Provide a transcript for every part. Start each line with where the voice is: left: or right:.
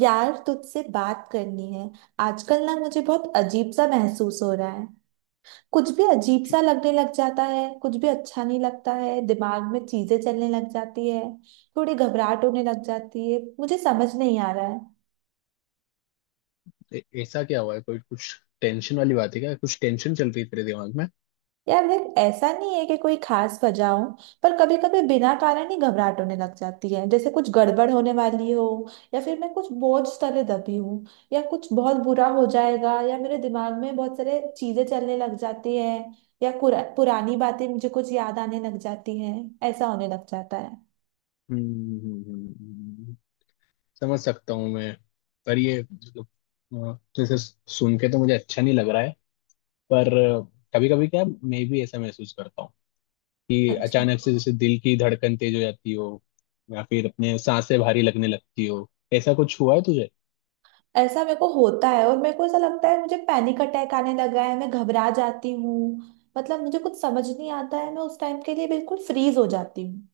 right: यार तुझसे बात करनी है। आजकल ना मुझे बहुत अजीब सा महसूस हो रहा है। कुछ भी अजीब सा लगने लग जाता है, कुछ भी अच्छा नहीं लगता है, दिमाग में चीजें चलने लग जाती है। थोड़ी घबराहट होने लग जाती है, मुझे समझ नहीं आ रहा है।
left: ऐसा क्या हुआ है? कोई कुछ टेंशन वाली बात है क्या? कुछ टेंशन चल रही है तेरे दिमाग में?
right: यार देख, ऐसा नहीं है कि कोई खास वजह हो, पर कभी कभी बिना कारण ही घबराहट होने लग जाती है, जैसे कुछ गड़बड़ होने वाली हो, या फिर मैं कुछ बोझ तले दबी हूँ, या कुछ बहुत बुरा हो जाएगा, या मेरे दिमाग में बहुत सारे चीजें चलने लग जाती है, या पुरानी बातें मुझे कुछ याद आने लग जाती हैं, ऐसा होने लग जाता है।
left: हम्म, हम्म, हम्म, समझ सकता हूँ मैं। पर ये मतलब जैसे सुन के तो मुझे अच्छा नहीं लग रहा है। पर कभी कभी क्या मैं भी ऐसा महसूस करता हूँ कि
right: अच्छा।
left: अचानक से जैसे दिल की धड़कन तेज हो जाती हो, या फिर अपने सांसें भारी लगने लगती हो? ऐसा कुछ हुआ है तुझे?
right: ऐसा मेरे को होता है और मेरे को ऐसा लगता है मुझे पैनिक अटैक आने लगा है, मैं घबरा जाती हूँ। मतलब मुझे कुछ समझ नहीं आता है, मैं उस टाइम के लिए बिल्कुल फ्रीज हो जाती हूँ।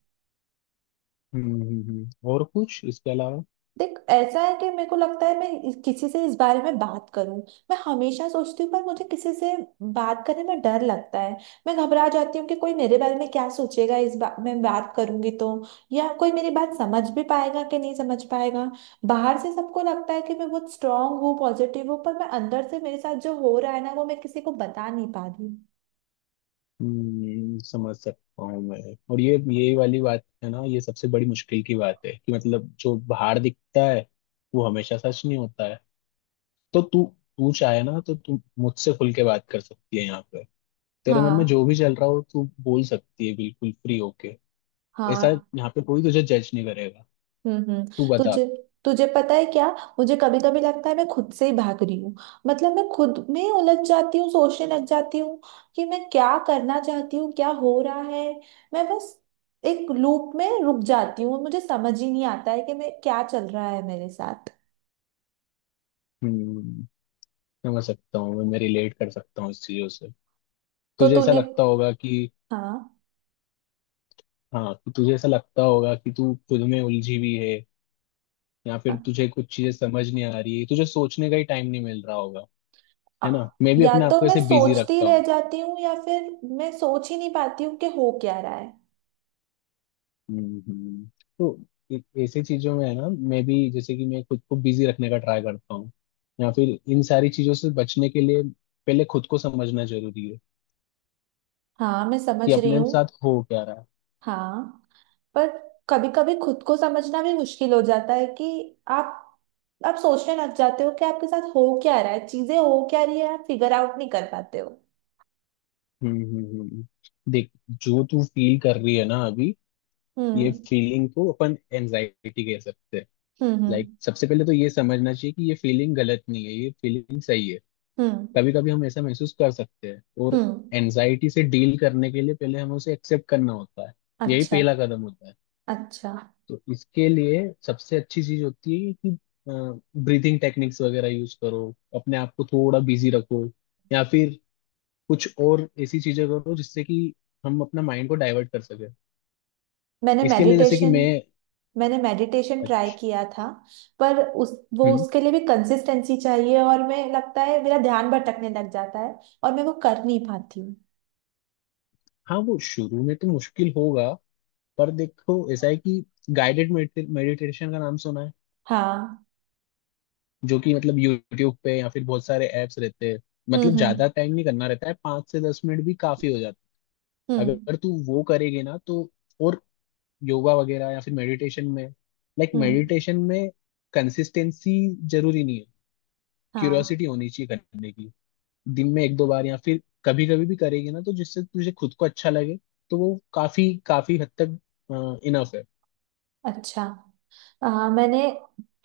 left: हम्म, और कुछ इसके अलावा?
right: देख, ऐसा है कि मेरे को लगता है मैं किसी से इस बारे में बात करूं। मैं हमेशा सोचती हूँ, पर मुझे किसी से बात करने में डर लगता है। मैं घबरा जाती हूँ कि कोई मेरे बारे में क्या सोचेगा, इस बात मैं बात करूंगी तो, या कोई मेरी बात समझ भी पाएगा कि नहीं समझ पाएगा। बाहर से सबको लगता है कि मैं बहुत स्ट्रांग हूँ, पॉजिटिव हूँ, पर मैं अंदर से मेरे साथ जो हो रहा है ना वो मैं किसी को बता नहीं पा रही हूँ।
left: समझ सकता हूँ मैं। और ये वाली बात है ना, ये सबसे बड़ी मुश्किल की बात है कि मतलब जो बाहर दिखता है वो हमेशा सच नहीं होता है। तो तू तू चाहे ना तो तू मुझसे खुल के बात कर सकती है यहाँ पे। तेरे मन में
right: हाँ।
left: जो भी चल रहा हो तू बोल सकती है बिल्कुल फ्री होके। ऐसा,
right: हाँ।
left: यहाँ पे कोई तुझे जज नहीं करेगा।
right: हम्म, हम्म।
left: तू बता।
right: तुझे तुझे पता है क्या, मुझे कभी कभी लगता है मैं खुद से ही भाग रही हूँ। मतलब मैं खुद में उलझ जाती हूँ, सोचने लग जाती हूँ कि मैं क्या करना चाहती हूँ, क्या हो रहा है। मैं बस एक लूप में रुक जाती हूँ, मुझे समझ ही नहीं आता है कि मैं क्या चल रहा है मेरे साथ।
left: हम्म, समझ सकता हूँ मैं रिलेट कर सकता हूँ इस चीजों से।
right: तो
left: तुझे ऐसा
right: तूने।
left: लगता होगा कि,
right: हाँ।
left: हाँ, कि तुझे ऐसा लगता होगा कि तू खुद में उलझी हुई है। या फिर
right: हाँ।
left: तुझे कुछ चीजें समझ नहीं आ रही, तुझे सोचने का ही टाइम नहीं मिल रहा होगा।
right: आ-
left: है ना, मैं भी
right: या
left: अपने आप
right: तो
left: को
right: मैं
left: ऐसे बिजी
right: सोचती
left: रखता
right: रह
left: हूँ।
right: जाती हूँ, या फिर मैं सोच ही नहीं पाती हूँ कि हो क्या रहा है।
left: हम्म, तो ऐसी चीजों में है ना, मैं भी जैसे कि मैं खुद को बिजी रखने का ट्राई करता हूँ। या फिर इन सारी चीजों से बचने के लिए पहले खुद को समझना जरूरी है
right: हाँ, मैं
left: कि
right: समझ रही
left: अपने
right: हूँ।
left: साथ हो क्या रहा है।
right: हाँ। पर कभी कभी खुद को समझना भी मुश्किल हो जाता है कि आप आप सोचने लग जाते हो कि आपके साथ हो क्या रहा है, चीजें हो क्या रही है, आप फिगर आउट नहीं कर पाते हो।
left: हम्म, देख, जो तू फील कर रही है ना अभी, ये
right: हम्म,
left: फीलिंग को अपन एनजाइटी कह सकते हैं।
right: हम्म,
left: लाइक
right: हम्म,
left: सबसे पहले तो ये समझना चाहिए कि ये फीलिंग गलत नहीं है, ये फीलिंग सही है।
right: हम्म,
left: कभी कभी हम ऐसा महसूस कर सकते हैं। और
right: हम्म।
left: एनजाइटी से डील करने के लिए पहले हमें उसे एक्सेप्ट करना होता है। यही
right: अच्छा।
left: पहला कदम होता है।
right: अच्छा।
left: तो इसके लिए सबसे अच्छी चीज होती है कि ब्रीदिंग टेक्निक्स वगैरह यूज करो, अपने आप को थोड़ा बिजी रखो, या फिर कुछ और ऐसी चीजें करो जिससे कि हम अपना माइंड को डाइवर्ट कर सके।
right: मैंने
left: इसके लिए जैसे कि
right: मेडिटेशन
left: मैं,
right: मैंने मेडिटेशन ट्राई
left: अच्छा,
right: किया था। पर उस वो
left: हम्म,
right: उसके लिए भी कंसिस्टेंसी चाहिए, और मैं, लगता है मेरा ध्यान भटकने लग जाता है, और मैं वो कर नहीं पाती हूँ।
left: हाँ, वो शुरू में तो मुश्किल होगा। पर देखो ऐसा है कि गाइडेड मेडिटेशन का नाम सुना है?
right: हाँ।
left: जो कि मतलब यूट्यूब पे या फिर बहुत सारे ऐप्स रहते हैं। मतलब
right: हम्म, हम्म,
left: ज्यादा टाइम नहीं करना रहता है, 5 से 10 मिनट भी काफी हो जाता है
right: हम्म,
left: अगर तू वो करेगी ना तो। और योगा वगैरह या फिर मेडिटेशन में, लाइक
right: हम्म।
left: मेडिटेशन में कंसिस्टेंसी जरूरी नहीं है।
right: हाँ।
left: क्यूरियोसिटी होनी चाहिए करने की। दिन में एक दो बार या फिर कभी कभी भी करेगी ना तो, जिससे तुझे खुद को अच्छा लगे तो वो काफी काफी हद तक इनफ है।
right: अच्छा। मैंने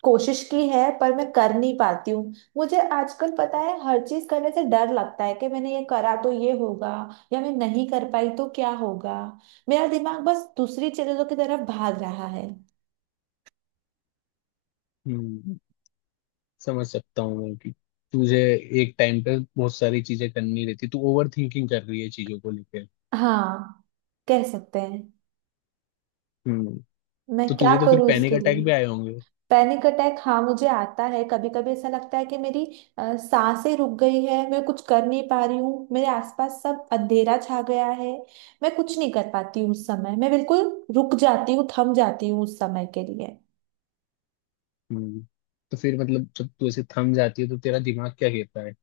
right: कोशिश की है पर मैं कर नहीं पाती हूँ। मुझे आजकल पता है हर चीज करने से डर लगता है कि मैंने ये करा तो ये होगा, या मैं नहीं कर पाई तो क्या होगा। मेरा दिमाग बस दूसरी चीजों की तरफ भाग रहा है।
left: हम्म, समझ सकता हूँ मैं कि तुझे एक टाइम पे बहुत सारी चीजें करनी रहती, तू ओवर थिंकिंग कर रही है चीजों को लेकर।
right: हाँ, कह सकते हैं।
left: हम्म।
right: मैं
left: तो
right: क्या
left: तुझे तो फिर
right: करूँ
left: पैनिक
right: इसके लिए?
left: अटैक भी आए होंगे।
right: पैनिक अटैक हाँ मुझे आता है, कभी कभी ऐसा लगता है कि मेरी सांसें रुक गई है, मैं कुछ कर नहीं पा रही हूँ, मेरे आसपास सब अंधेरा छा गया है। मैं कुछ नहीं कर पाती हूँ उस समय, मैं बिल्कुल रुक जाती हूँ, थम जाती हूँ उस समय के लिए।
left: हम्म। तो फिर मतलब जब तू ऐसे थम जाती है तो तेरा दिमाग क्या कहता है?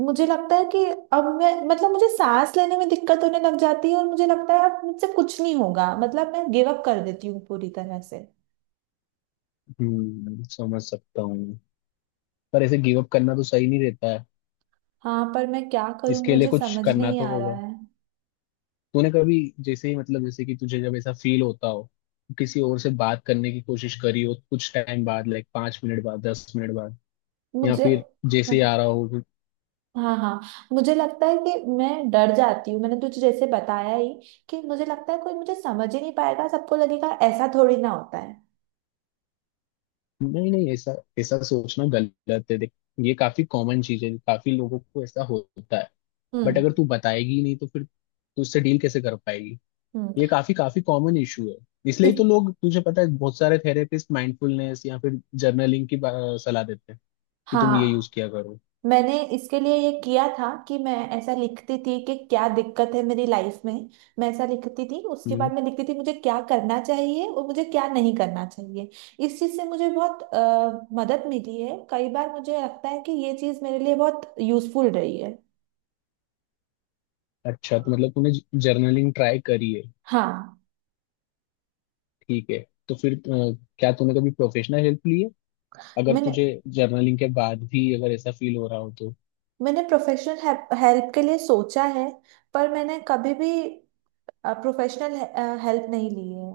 right: मुझे लगता है कि अब मैं, मतलब मुझे सांस लेने में दिक्कत होने लग जाती है, और मुझे लगता है अब मुझसे कुछ नहीं होगा, मतलब मैं गिव अप कर देती हूँ पूरी तरह से।
left: हम्म, समझ सकता हूँ मैं। पर ऐसे गिव अप करना तो सही नहीं रहता है।
right: हाँ पर मैं क्या करूँ,
left: इसके लिए
right: मुझे
left: कुछ
right: समझ
left: करना
right: नहीं
left: तो
right: आ रहा
left: होगा।
right: है।
left: तूने कभी, जैसे ही मतलब जैसे कि तुझे जब ऐसा फील होता हो, किसी और से बात करने की कोशिश करी हो कुछ टाइम बाद, लाइक 5 मिनट बाद, 10 मिनट बाद, या
right: मुझे
left: फिर जैसे
right: हाँ।
left: ही आ रहा हो?
right: हाँ। हाँ। मुझे लगता है कि मैं डर जाती हूँ, मैंने तुझे जैसे बताया ही कि मुझे लगता है कोई मुझे समझ ही नहीं पाएगा, सबको लगेगा ऐसा थोड़ी ना होता है।
left: नहीं, नहीं, ऐसा ऐसा सोचना गलत है, देख। ये काफी कॉमन चीज है, काफी लोगों को ऐसा होता है। बट
right: हम्म,
left: अगर तू बताएगी ही नहीं तो फिर तू उससे डील कैसे कर पाएगी?
right: हम्म।
left: ये काफी काफी कॉमन इशू है। इसलिए
right: इस
left: तो लोग, तुझे पता है, बहुत सारे थेरेपिस्ट माइंडफुलनेस या फिर जर्नलिंग की सलाह देते हैं कि तुम ये यूज
right: हाँ।
left: किया करो।
right: मैंने इसके लिए ये किया था कि मैं ऐसा लिखती थी कि क्या दिक्कत है मेरी लाइफ में। मैं ऐसा लिखती थी, उसके
left: हम्म।
right: बाद मैं लिखती थी मुझे क्या करना चाहिए और मुझे क्या नहीं करना चाहिए। इस चीज़ से मुझे बहुत मदद मिली है, कई बार मुझे लगता है कि ये चीज़ मेरे लिए बहुत यूजफुल रही है।
left: अच्छा, तो मतलब तूने जर्नलिंग ट्राई करी है।
right: हाँ।
left: ठीक है। तो फिर क्या तूने कभी प्रोफेशनल हेल्प ली है, अगर
right: मैंने
left: तुझे जर्नलिंग के बाद भी अगर ऐसा फील हो रहा हो तो।
right: मैंने प्रोफेशनल हेल्प के लिए सोचा है, पर मैंने कभी भी प्रोफेशनल हेल्प नहीं ली है।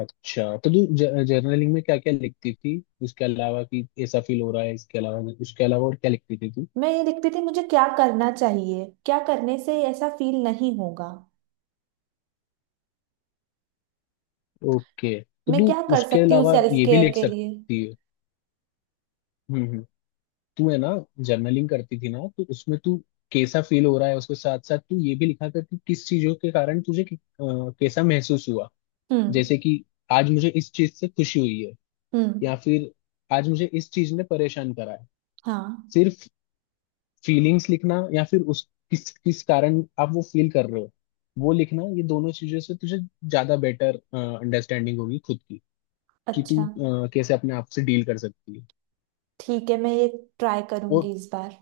left: अच्छा, तो तू जर्नलिंग में क्या क्या लिखती थी इसके अलावा कि ऐसा फील हो रहा है? इसके अलावा, उसके अलावा और क्या लिखती थी तू?
right: मैं ये लिखती थी मुझे क्या करना चाहिए, क्या करने से ऐसा फील नहीं होगा।
left: ओके। तो
right: मैं
left: तू
right: क्या कर
left: उसके
right: सकती हूँ
left: अलावा
right: सेल्फ
left: ये भी
right: केयर
left: लिख
right: के लिए।
left: सकती है। हम्म, तू है ना जर्नलिंग करती थी ना, तो उसमें तू कैसा फील हो रहा है उसके साथ साथ तू ये भी लिखा कर कि किस चीजों के कारण तुझे कैसा महसूस हुआ।
right: हम्म,
left: जैसे कि आज मुझे इस चीज से खुशी हुई है,
right: हम्म।
left: या फिर आज मुझे इस चीज ने परेशान करा है।
right: हाँ।
left: सिर्फ फीलिंग्स लिखना या फिर उस, किस किस कारण आप वो फील कर रहे हो वो लिखना, ये दोनों चीजों से तुझे ज्यादा बेटर अंडरस्टैंडिंग होगी खुद की, कि तू
right: अच्छा।
left: कैसे अपने आप से डील कर सकती है।
right: ठीक है, मैं ये ट्राई करूंगी
left: और,
right: इस बार।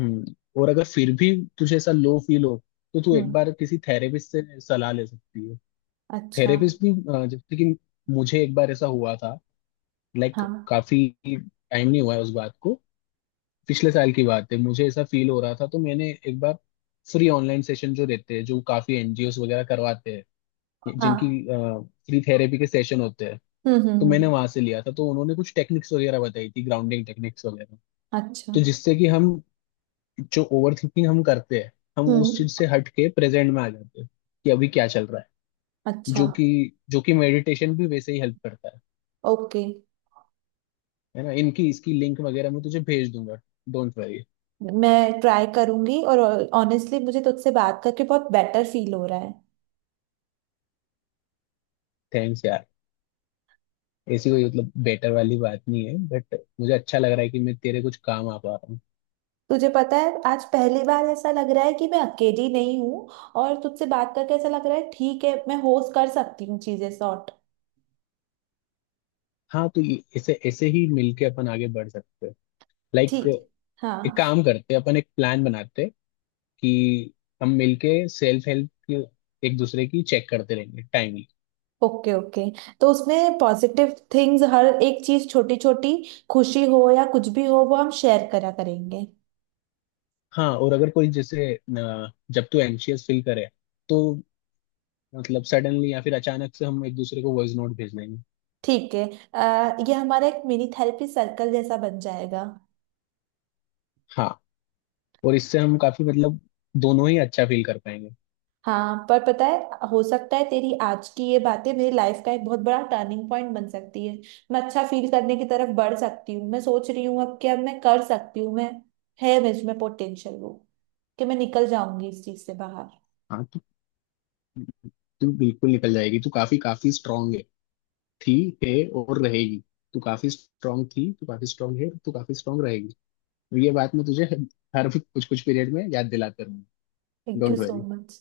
left: हम्म, और अगर फिर भी तुझे ऐसा लो फील हो, तो तू एक
right: हम्म।
left: बार किसी थेरेपिस्ट से सलाह ले सकती है।
right: अच्छा।
left: थेरेपिस्ट भी जैसे कि मुझे एक बार ऐसा हुआ था, लाइक
right: हाँ।
left: काफी टाइम नहीं हुआ है उस बात को। पिछले साल की बात है, मुझे ऐसा फील हो रहा था तो मैंने एक बार फ्री ऑनलाइन सेशन, जो रहते हैं जो काफी एनजीओस वगैरह करवाते हैं, जिनकी
right: हाँ।
left: फ्री थेरेपी के सेशन होते हैं।
right: हम्म, हम्म,
left: तो
right: हम्म।
left: मैंने वहां से लिया था, तो उन्होंने कुछ टेक्निक्स वगैरह बताई थी, ग्राउंडिंग टेक्निक्स वगैरह।
right: अच्छा।
left: तो जिससे कि हम, जो ओवर थिंकिंग हम करते हैं, हम
right: हम्म।
left: उस चीज से हट के प्रेजेंट में आ जाते हैं कि अभी क्या चल रहा है।
right: अच्छा।
left: जो कि जो कि मेडिटेशन भी वैसे ही हेल्प करता है।
right: ओके।
left: है ना। इनकी, इसकी लिंक वगैरह मैं तुझे भेज दूंगा। Don't worry.
right: मैं ट्राई करूंगी, और ऑनेस्टली मुझे तुझसे बात करके बहुत बेटर फील हो रहा है।
left: थैंक्स यार। ऐसी कोई मतलब बेटर वाली बात नहीं है, बट मुझे अच्छा लग रहा है कि मैं तेरे कुछ काम आ पा रहा हूँ।
right: तुझे पता है आज पहली बार ऐसा लग रहा है कि मैं अकेली नहीं हूँ, और तुझसे बात करके ऐसा लग रहा है ठीक है, मैं होस्ट कर सकती हूँ चीजें सॉर्ट।
left: हाँ तो ऐसे ऐसे ही मिलके अपन आगे बढ़ सकते हैं, लाइक।
right: ठीक।
left: एक
right: हाँ।
left: काम करते हैं, अपन एक प्लान बनाते हैं कि हम मिलके सेल्फ हेल्प की, एक दूसरे की चेक करते रहेंगे टाइमली।
right: Okay, okay. तो उसमें पॉजिटिव थिंग्स, हर एक चीज, छोटी छोटी खुशी हो या कुछ भी हो, वो हम शेयर करा करेंगे।
left: हाँ। और अगर कोई जैसे, जब तू एंशियस फील करे तो मतलब सडनली या फिर अचानक से हम एक दूसरे को वॉइस नोट भेज देंगे।
right: ठीक है। ये हमारा एक मिनी थेरेपी सर्कल जैसा बन जाएगा।
left: हाँ। और इससे हम काफी मतलब, दोनों ही अच्छा फील कर पाएंगे।
right: हाँ पर पता है हो सकता है तेरी आज की ये बातें मेरी लाइफ का एक बहुत बड़ा टर्निंग पॉइंट बन सकती है। मैं अच्छा फील करने की तरफ बढ़ सकती हूँ, मैं सोच रही हूँ अब कि अब मैं कर सकती हूँ, मैं, है मुझ में पोटेंशियल वो, कि मैं निकल जाऊंगी इस चीज से बाहर।
left: हाँ। तू बिल्कुल निकल जाएगी। तू काफी काफी स्ट्रांग है, थी, है, और रहेगी। तू काफी स्ट्रांग थी, तू काफी स्ट्रांग है, तू काफी स्ट्रांग रहेगी। ये बात मैं तुझे हर कुछ कुछ पीरियड में याद दिलाता रहूंगा।
right: Thank you
left: don't
right: so
left: worry.
right: Much.